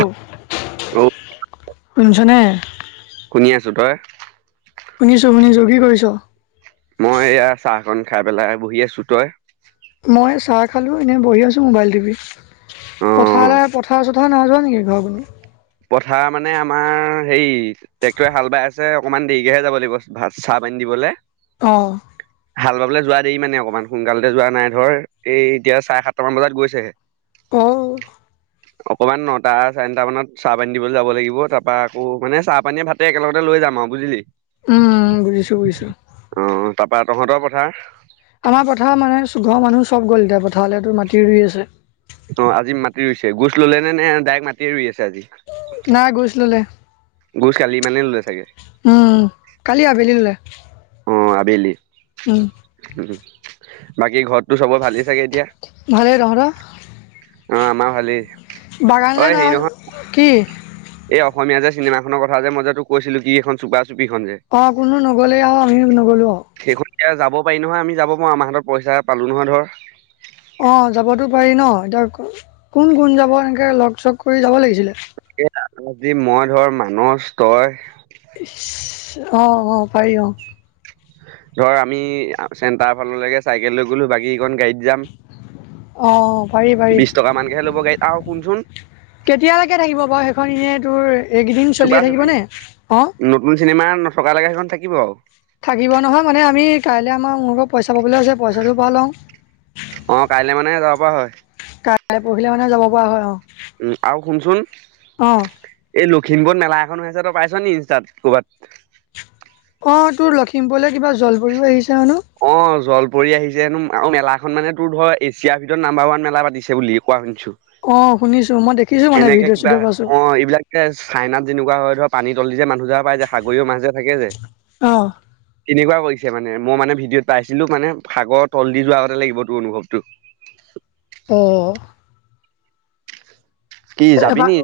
ও অ' শুনিছেনে। শুনি আছো তই। শুনিছো - শুনিছো কি কৰিছ? মই এয়া চাহকন খাই পেলাই বহি আছো তই। মই চাহ খালো এনেই বহি আছো মোবাইল টিপি অ' পথাৰে পথাৰে তহ না যোৱা নেকি ঘৰখনলে পথাৰ মানে আমাৰ হেৰি ট্ৰেক্টৰে হাল বাই আছে অকনমান দেৰিকেহে যাব লাগিব ভাত চাহ পানী দিবলৈ। অ', হাল বাবলৈ যোৱা দেই মানে অকমান সোনকালতে যোৱা নাই ধৰ এই এতিয়া চাৰে সাতটামান বজাত গৈছেহে। অহ', অকমান নটা চাৰে নটা মানত চাহ পানী দিবলৈ যাব লাগিব তাৰ পৰা আকৌ মানে চাহ পানীয়ে ভাতে একেলগতে লৈ যাম আৰু বুজিলি। উম, বুজিছো - বুজিছো। অ' তাৰপা তহতৰ কথা। আমাৰ পথাৰ মানে চুখৰ মানুহ চব গ'ল এতিয়া পথাৰলেতো মাটি ৰুই আছে। অ আজি মাটি ৰুইছে গোজ ললে নে নে ডাইৰেক্ট মাটি ৰুই আছে আজি নাই গোজ ললে গোছ কালি মানে ললে চাগে উম কালি আবেলি ললে বেলি উম উ বাকী ঘৰতটো চবৰে ভালেই চাগে এতিয়া ভালে তহঁতৰ অ আমাৰ ভালি বাগান ল ন কি এই অসমীয়া যে চিনেমাখনৰ কথা যে মই যে তোক কৈছিলো কি এখন চুপা ুখন যে অ' কোনো নগ'লেই আৰু আমিও নগ'লো আৰু। সেইখন যেয়া যাব পাৰি নহয় আমি যাব পাৰো আমাৰাহত পইচা পালো নহয় ধৰ অ যাবতো পাৰি ন এতিয়া কোন কোন যাব এনেকে লগ চ কৰি যাব লাগিছিলে আ যি মই ধৰ মানুহ তই আহ আহ পাৰি অ ধৰ আমি চেটাৰ ফাললৈকে চাইকেল লৈ গলো বাকীকণ গাড়ীত যাম অ' পাৰি পাৰি বিশ টকা মানকেহে ল'ব গাড়ী আৰু কোনচোন কেতিয়ালৈকে থাকিব বাৰু সেইখন এনেই তোৰ এইকেইদিন চুপা চলিয়ে চুপি থাকিবনে অঁ নতুন চিনেমা নথকালৈকে সেইখন থাকিব আৰু থাকিব নহয় মানে আমি কাইলৈ আমাৰ মোৰ লগত পইচা পাবলৈ আছে পইচাটো পাল লওঁ অ কাইলৈ মানে যাব পৰা হয় কাইলৈ পঢহিলে মানে যাব পৰা হয় অ উম আৰু শুনচোন অ' এই লক্ষ কিনবৰ্ড মেলা এখন আছে তই পাইছ নি ইনষ্টাত কৰ'ৰবাত অ তোৰ লখিমপুৰলৈ কিবা জলব পৰিও আহিছে হেনো অ জল পৰি আহিছে এ আৰু মেলাখন মানে তোৰ ধৰ এছিয়াৰ ভিতৰত নাম্বাৰ ওৱান মেলা পাতিছে বুলি কোৱা শুনিছো অ' শুনিছোঁ মই দেখিছোঁ মানে এনেকে ভিডিঅ' কিবা চিডিঅ' পাইছোঁ অ এইবিলাক যে চাইনাত যেনেকুৱা ক হয় ধৰ পানী তল দি যে মানুহজাহ পায় যে সাগৰিীয় মাছ যে থাকে যে অ' তেনেকুৱা কৰি মানে মই মানে ভিডিঅ'ত পাইছিলো মানে সাগৰ তল দি যোৱাগতে লাগিব তোৰ অনুভৱটো ত কি যাবি এবাৰ নিৈ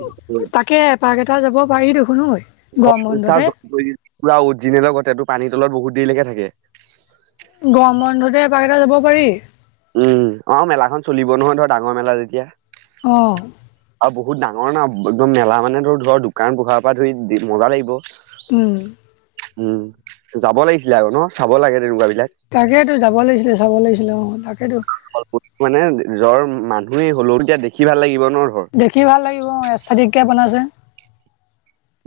তাকে এপাক এটা যাব পাৰি দেখোন ঐ ঘ গৰম বন্ধতে কৰি দি পুৰা উজ্জিনেল ঘতেটো পানীৰ তলত বহুত দেৰিলৈকে থাকে গম বন্ধতে এপাকেইটা যাব পাৰি উম অ মেলাখন চলিব নহয় ধৰ ডাঙৰ মেলা যেতিয়া অঁ আৰু বহুত ডাঙৰ না একদম মেলা মানে ধ ধৰ দোকান পোহাৰ পৰা ধৰি মজা লাগিব হম উম যাব লাগিছিলে আ ন চাব লাগে তেনেকুৱা বিলাক তাকেইেতো যাব লাগিছিলে চাব লাগিছিলে অ তাকেতো মানে জ্বৰ মানুহে হলও তেতিয়া দেখি ভাল লাগিব ন ধৰ দেখি ভাল লাগিব অ ক বন আছে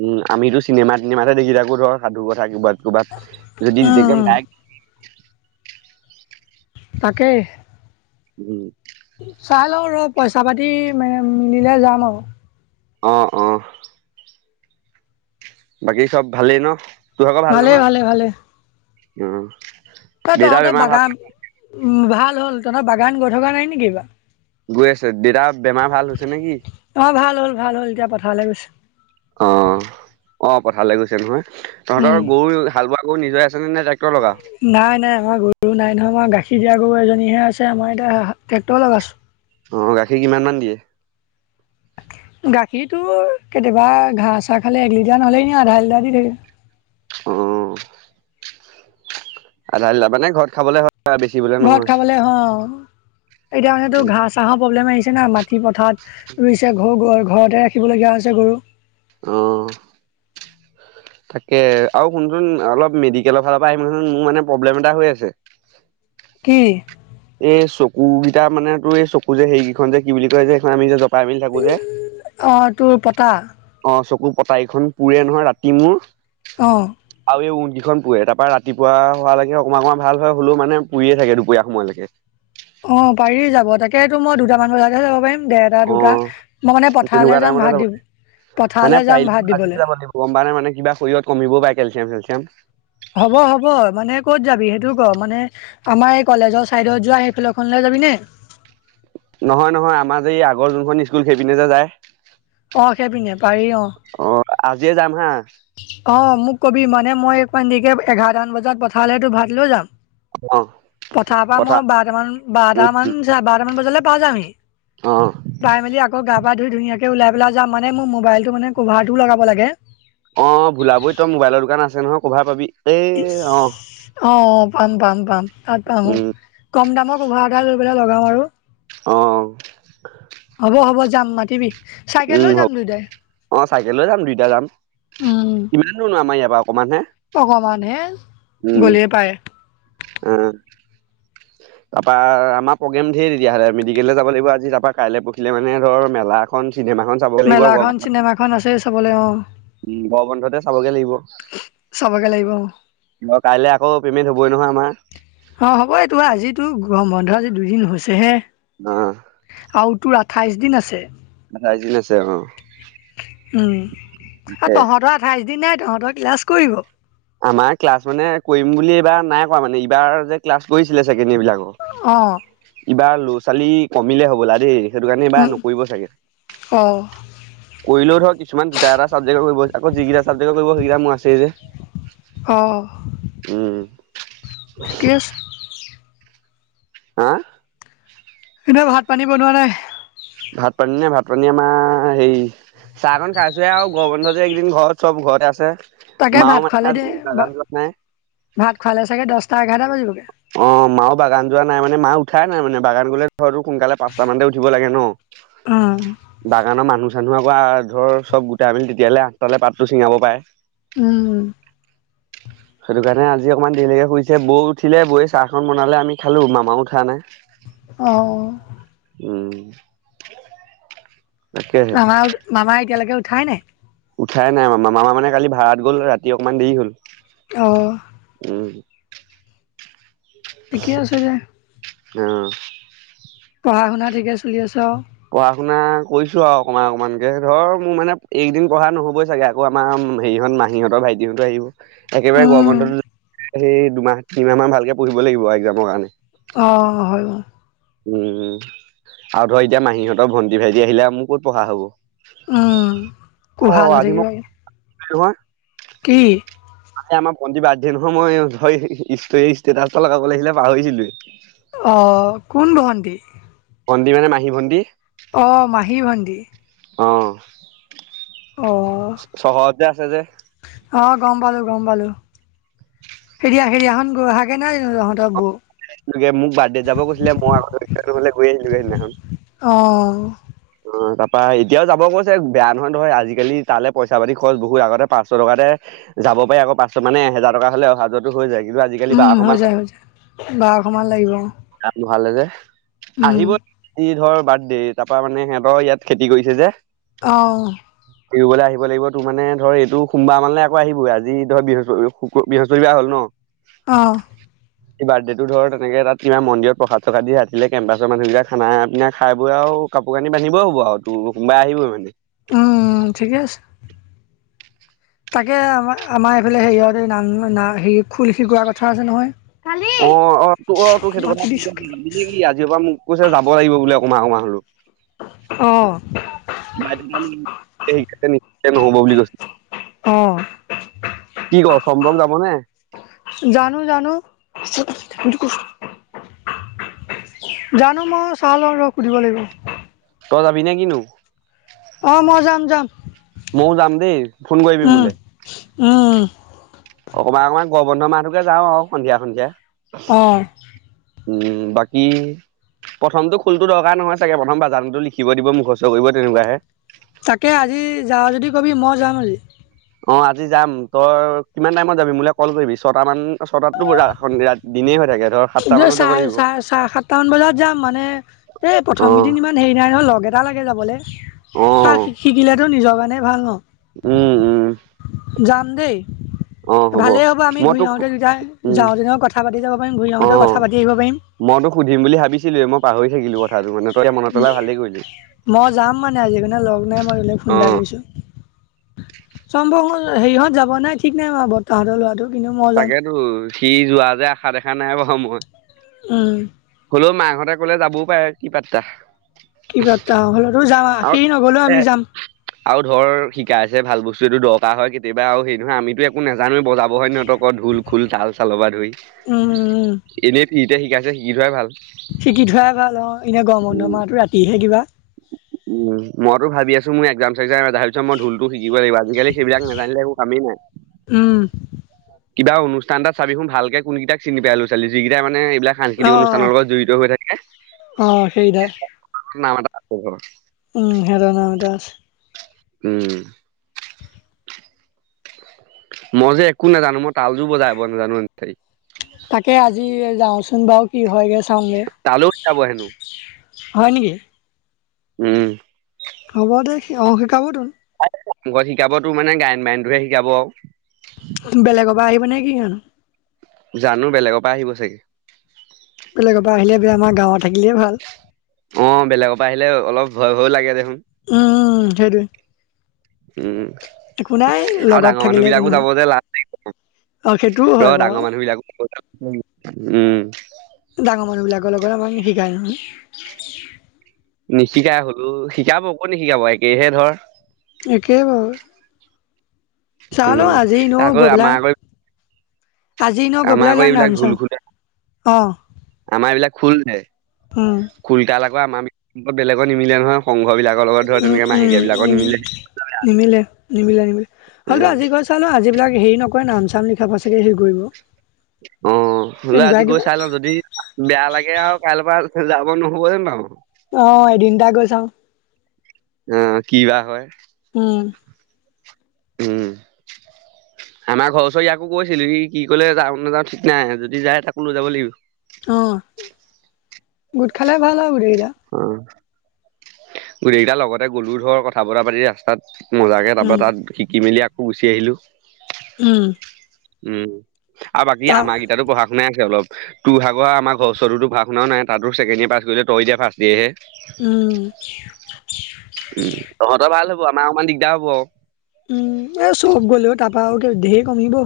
উম আমিতো চিনেমা িমাতে দেখি থাকো ধৰ সাধু কথা কিবা য দ দেদম উম, গক তাকে উম চাই লওঁ ৰ পইচা পাতি মানে মিলিলে যাম আৰু আহ অ বাকী চব ভালেই ন তোৰভাগৰ ভাল ভালে নহয় ভালে ভালে অ ত দেউতাৰ তহঁতৰ বেমাৰ ভাল বাগান উ ভাল হ'ল তহঁত বাগান গৈ থকা নাই নেকিিবা গৈ আছে দেতাৰ বেমাৰ ভাল হৈছে নেকি। অ' ভাল হ'ল- ভাল হ'ল এতিয়া পঠাৰলৈ গৈছে। অ'- অ', পথাৰলৈ গৈছে নহয়। তহঁতৰ উম, গৰু হাল বোৱা গৰু নিজৰে আছেনে নে ট্ৰেক্টৰ লগা। এ আমাৰ গাখীৰ দিয়া গৰু এজনীহে আছে আমাৰ এতিয়া ট্ৰেক্টৰ লগাইছো। অ' গাখীৰ কিমান মান দিয়ে। [inaudible] গাখীৰটো কেতিয়াবা ঘাঁহ চাহ খালে এক লিটাৰ নহ'লে এনে আধা লিটাৰ দি থাকে। অ'। আধা লিটাৰ মানে ঘৰত খাবলে হ ঘৰত খাবলে হয়, এতিয়া মানেটো ঘাঁহ চাহৰ প্ৰব্লেম আহিছে ন মাটি পথাৰত। ৰুইছে ঘৰু ঘৰতে ৰাখিবলগীয়া হৈছে গৰু। অ'। তাকে আৰু শুনচোন অলপ মেডিকেলৰ ফালৰ পৰা আহিম চোন মোৰ মানে প্ৰব্লেম এটা হৈ আছে। [inaudible] কি? এই চকু কেইটা মানে, তোৰ এই চকু যে হেৰিকেইখন যে কি বুলি কয় যে এইখন আমি যে জপ অ' তোৰ পতা। অ' চকুৰ পটাকেইখন পুৰে নহয় ৰাতি মোৰ। অ'। আৰু এই উটকেইখন পুৰে, তাৰপৰা ৰাতিপুৱা হোৱা লৈকে অকণমান-অকণমান ভাল হয়, হ'লেও মানে পুৰি এ থাকে দুপৰীয়া সময়লৈকে। তাকেটো মই দুটামান বজাতে যাব পাৰিম, দেৰটা অ দুটা মই মানে পথাৰলৈ তেনেকুৱা যাম টাইমতে ভাত যাব দিম। মানে পাৰিলে আজি যাব লাগিব মানে-মানে কিবা শৰীৰত কমিবও পাৰে কেলচিয়াম চেলচিয়াম। হ'ব- হ'ব মানে ক'ত যাবি সেইটো ক, মানে আমাৰ এই কলেজৰ চাইডত যোৱা সেইফাল খনলে য যাবি নে। নহয়-নহয় আমাৰ যে এই আগৰ যোনখন স্কুল সেইপিনে যে যায়। অ' সেইপিনে পাৰি অ'। আজিয়েই যাম হা। অ' মোক কবি মানে মই অকমান দেৰিকে এঘাৰটান বজাত পঠালে তোৰ ভাত লৈ যাম। অ পথাৰ পৰা পঠা মই উম বাৰটামান-বাৰটামান চা বাৰটামান বজালে পায় যামহি। অ পাই মেলি আকৌ, গা পা ধুই ধুনীয়াকে ওলাই পেলাই যোৱা মানে, মোৰ মোবাইলটো মানে কভাৰটো লগাব লাগে। অ', ভোলাবই তই মোবাইলৰ দোকান আছে নহয় কভাৰ পাবি। এই ইচ, অ অ' পাম, পাম- পাম তাত পাম অ', উম কম দামত কভাৰ এটা লৈ পেলাই লগাও আৰু। অ'। হ'ব- হ'ব যাম মাতিবি, চাইকেল উম লৈ যাম হ'ব দুইটাই। অ' চাইকেল লৈ যাম, দুইটা যাম। উম কিমাননো ন আমাৰ ইয়াৰ পৰা অকমান হে, উম। গলিয়ে পায় উম। তাৰপৰা, আমাৰ প্ৰগ্ৰেম ধেৰ তেতিয়াহ'লে মেডিকেললে যাব লাগিব আজি তাৰপৰা কাইলৈ পৰখিলে মানে ধৰ মেলা এখন চিনেমা খন চাব লাগিব আকৌ মেলাখন [unintelligible] চিনেমাখন আছে চাবলৈ অ উম, গৰম বন্ধতে চাবগে লাগিব। চাবগে লাগিব অ। মই কাইলৈ আকৌ পেইমেন্ট হ'বই নহয় আমাৰ। অ' হ'বটো, আজিতো গৰম বন্ধ আজি দুদিন হৈছে হে। অ আৰু তোৰ আঠাইচ দিন আছে। উম, আঠাইছ দিন আছে অ আৰু তাকে তহঁতৰ আঠাইচ দিন তহঁতৰ ক্লাছ কৰিব। আমাৰ ক্লাছ মানে, কৰিম বুলি এইবাৰ নাই কোৱা মানে এইবাৰ যে ক্লাছ কৰিছিলে চাগ [unintelligible] বিলাকক অ', ইবাৰ ল'ৰা ছোৱালী কমিলে হ'বলা দেই। সেইটো কাৰণে এইবাৰ উম নকৰিব চাগে। অ কৰিলেও ধৰ কিছুমান দুটা এটা ছাবজেক্ট কৰিব আকৌ যিকেইটা ছাবজেক্ট কৰিব সেইকেইটা মোৰ আছেই যে। অ', উম ঠিকে আছে। হা। এনে ভাত পানী বনোৱা নাই? ভাত পানী না ভাত পানী আমাৰ সেই চাহ খন খাইছোৱে আৰু গৰম বন্ধ যে এইকেইদিন ঘৰত চব ঘৰতে আছে। তাকে মাও ভাত মানে খোৱালে দে আজি বাগান [unintelligible] নাই। ভাত খোৱালে চাগে দহটা এঘাৰটা বাজিবগে অ', মাও বাগান যোৱা নাই মানে মা উঠাই নাই মানে বাগান গ'লে ঘৰো সোনকালে পাঁচটা মানতে উঠিব লাগে ন উম বাগানৰ মানুহ মানুহৰ পৰা ধৰ চব গোটাই মেলি তেতিয়া হ'লে আঠটালে পাতটো ছিঙাব পাৰে উম সেইটো কাৰণে আজি অকনমান দেৰিলৈকে শুইছে বৌ উঠিলে বৌয়ে চাহখন বনালে আমি খালো মামাও উঠা নাই অ', উম তাকেহে আমাৰ মামা এতিয়ালৈকে উঠাই নাই? উঠাই নাই মামা মানে কালি ভাড়াত গ'ল ৰাতি অকমান দেৰি হ'ল অ উম। ঠিকে আছে দে। অ', পঢ়া শুনা ঠিকে চলি আছ অ', পঢ়া শুনা কৰিছো আৰু অকমান অকমানকে ধৰ মোৰ মানে একদিন পঢ়া নহ'বই চাগে আকৌ আমাৰ হেৰিহত মাহীহঁতৰ ভাইটিহতো আহিব। একেবাৰে গৰম উম বন্ধতো সেই দুমাহ তিনিমাহ মান ভালকে পঢ়িব লাগিব একজামৰ কাৰণে অ', হয় উম আৰু ধৰ এতিয়া মাহীহঁতৰ ভণ্টি ভাইটি আহিলে মোৰ কত পঢ়া হ'ব। খুব ভাল হৈ থাকিব কিহৰ কি? আমাৰ ভণ্টি বাৰ্থডে নহয় মই ষ্টেটাচ লগাবলৈ আহিলে পাহৰিছিলোয়ে। অ', কোন ভন্টি? ভণ্টি মানে মাহী ভণ্টী অ', মাহী ভন্টি। অ', অ', চহৰত যে আছে যে -অ', গম পালো গম পালো [unintelligible] নাই জানো তহঁতৰ বৌ এনেকে মোক বাৰ্থডে যাব কৈছিলে মই আহোতে গৈ আহিলো সেইদিনাখন। অ', অ', তাৰপা এতিয়াও যাব কৈছে বেয়া নহয়-নহয় আজিকালি তালৈ পইচা পাতি খৰচ বহুত আগতে পাঁচশ টকাতে যাব পাৰি আকৌ পাচশ মানে এহেজাৰ টকা হ'লে অহা যোৱাতো হৈ যায় কিন্তু আজিকালি বা অসমত বাৰশমান লাগিব ভালে যে উম আহিব ইহ ধৰ বাৰ্থডে তাৰ পৰা মানে সিহঁতৰ ইয়াত খেতি কৰিছে যে, অ', এৰিবলৈ আহিব লাগিব তোৰ মানে ধৰ এইটো সোমবাৰ মানে আকৌ আহিবই আজি ধৰ বৃহস্পতি বৃহস্পতিবাৰ হ'ল ন' অ', এই বাৰ্থডে টো ধৰ তেনেকে তাত কিবা মন্দিৰত প্ৰসাদ চসাদ দি ৰাতিলে কেম্পাছৰ মানুহকেইটা খানা পিনা খাই বৈ আৰু কাপোৰ কানি বান্ধিবও হ'ব আৰু তোৰ [unintelligible] আহিব মানে উম ঠিকে আছে। তাকে আম আমাৰ এইফালে হেৰিয়ত এই ন হেৰি খোল শিকোৱাৰ কথা আছে নহয়। কালি অ - অ তোৰ অ, তোৰ সেইটো মাতি দিছো কথাে কেলে কি আজিৰ পৰা মোক কৈছে যাব লাগিব বুল অকমমান- অকণমান। অ', বাই শিকছে নিশ্চে নহ'ব বুলি কৈছে। অ', কি ক সম্ভৱ যাম নে? জানো - জানো। জানো মই [unintelligible] সুধিব লাগিব। তই যাবি নে কিনো? অ, মই যাম - যাম। মই যাম দেই ফোন কৰিবি মুলে। অ', অকণমান - অকণমান গৰবন্ধ মাহোকে যাও আৰু সন্ধিয়া - সন্ধিয়া। অ', উম, বাকী? প্ৰথমতটো খুলটো দৰকাৰ নহয় চাগে প্ৰথম বাজানতো লিখিব দিব মুখচ কৰিব তেনেকুৱাহে তাকে আজি যাৱ যদি কবি মই যাও নি [unintelligible] অ, আজি যাম তই কিমান টাইমত যাবি মোলে কল কৰিবি ছতামান মান ছটাততো দিনেই হৈ থাকে। ধৰ সাতটা এইন্ত মানত যাব চ- লাগিব চ - চ সাতটামান বজাত যাম মানে এই অ প্ৰথম কেইদিন ইমান হেৰি নাই নহ লগে [unintelligible] নালাগে যাবলৈ অ বাাক শিকিলেতো নিজৰ কাৰণে ভাল ন? উম - উম। যাম দেই। [inaudible] ভালেই হ'ব আমি মই ঘূৰি তোক আহওতে দুইটাই উম যাওতেনেও কথা পাতি যাব পাৰিম ঘূৰি আহওতেও কথা পাতি আহিব পাৰিম। মইতো সুধি বুলি ভাবিছিলুৱে মই পাহৰি থাকিলো কথাটো মানে তই মনত পেলাই ভালেই কৰিলি। মই যাম মানে আজিৰ কণনে লগ নাই মই [unintelligible] ফুোন অ এটা কৰিছো সেৰিহত যাব নাই ঠিক নাই ম আৰু বৰ তাহতৰ লৰাটো। কিন্তু মই যাম তাকেতো সি যোৱা যে আশা দেখা নাই বাৰু মই। হম, হ'লেও মাকহতে ক'লে যাবও পাৰে কি পাত্তা। কি পাত্তা হলেতো যাম আৰু খীৰ নগলেওটো এ আমি যাম। আৰু ধৰ শিকাইছে ভাল বস্তু এইটো দৰকাৰ হয় কেতিয়াবা আৰু সেই নহয় আমিতো একো নাজানো বজাব হয়। ধুল, খোল, তাল চালবা ধৰি উম উম, এনেই ফ্ৰীটে শিকাইছে শিকি ধোৱাই ভাল। শিকি থোৱাই ভাল অ, এনে গৰমন্ধ মাহটো ৰাতিহে কিবা। উ [inaudible] উম, মই টো ভাবি আছো ম একজাম চে্জাম তাৰ পিছ মই ধুলটো শিকিব লাগিব আজিকালি সেইবাক নাজানিলে একো কামেই নাই ম উম, কিবা অনুষ্ঠান তাত চাবিচুন ভালকে কোন কুনকিতা চিনিাই [unintelligible] ছোৱালী যেকিতা মানে বিলাক অ সাংস্কৃতিক অনুষ্ঠানৰ লগত জড়িত হৈ থাকে অ সেইদা নাম। উম, হেৰণ। উম, মই যে একো নাজানো মই তালজোৰ বজাই ব নাজানো। তাকে আজি যাওচোন বাৰু কি হয় গৈ চাও গে তালৈও শিকাব হেনো হয় নেকি? উম, হ'ব দে অ, শিকাব তো মু ঘৰত শিকাব তোৰ মানে গায়ন বায়নটোহে শিকাব বেলেগৰ [unintelligible] জানো বেলেগৰ পৰা আহিব চাগে। বেলেগৰ পৰা আহিলে আমাৰ গাৱত থাকিলে ভাল। অ, বেলেগৰ পৰা আহিলে অলপ ভয় - ভয় লাগে দেখোন। উম, সেইটোৱে। উম, একো নাই আৰু লগত ডাঙৰ থাকিলে মানুহ একো বিলাকো নহয় যাব যে লাজ আৰু সেইটোও লাগিছে ৰ হয় বাৰু ডাঙৰ মানুহ বিলাকো [unintelligible] উম। ডাঙৰ মানুহবিলাকৰ লগত আমাক নিশিকায় নহয়। নিশিকাই হলেওঁ শিকাব কত নিশিকাব একেহে ধৰ। একে বাৰু। উম চালো আজি এনেও আকৌ গৈ আমাৰ পেলাই। আকৌ আজি এনেও গৈ আমাৰ পেলাই আকৌ এইবিলাক ঢোল খোল [unintelligible] অ'। আমাৰ এইবিলাক খুল হে, উম খুলতাৰ আকৌ আমাৰ বেলেগৰ নিমিলে নহয় সং উম, উম, উম। নিমিলে, নিমিলে, নিমিলে হলেতো আজি [unintelligible] ন আজি বিলাক হেৰি ন কয় নাম-চাম লিখাব চাকে হেৰি কৰিব। অ', হলে আজি তেনেকুৱাই গৈ কিবা চাই লওঁ যদি বেয়া লাগে আৰু কাইলৈৰ পৰা যাব [unintelligible] আৰু। অ এদিন এটা গৈ চাওঁ অ', কি বা হয়। উম। উম। আমাৰ ঘৰ ওচৰৰ ইয়াকো কৈছিল ই কি কলে যাওঁ নাযাওঁ ঠিক নাই যদি যায় তাকো লৈ যাব লাগিব। অ', গোট খালে ভাল হব দে অ', গোটেইকেইটাৰ লগতে গলু ধৰ কথা বতৰা পাতি ৰাস্তাত মজাকৈ উম তাৰপৰা তাত শিকি মেলি আকৌ গুচি আহিলোঁ। উম। উম আৰু বাকী তা আমাৰ গেইটাতো পঢ়া শুনাই। অলপ তোৰ ভাগৰ আমাৰ ঘৰ ওচৰৰ টোৰ পঢ়া-শুনাও নাই তাত তোৰ ছেকেণ্ড ইয়েৰ পাছ কৰিলে তই এতিয়া ফাৰ্ষ্ট ইয়েৰ হে। উম উম, তহঁতৰ ভাল হব আমাৰ অকমান দিগদাৰ হব আৰু। উম, এ চব গ'লেও তাৰপৰাও ঢেৰ কমিব।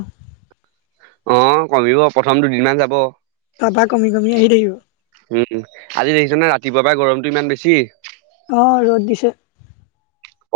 অ', কমিব প্ৰথম দুদিনমান যাব। তাৰপা কমি কমি আহি থাকিব। উম, আজি দেখিছো নহয় ৰাতিপুৱাৰ পৰাই গৰমটো ইমান বেছি। অ', ৰ'দ দিছে।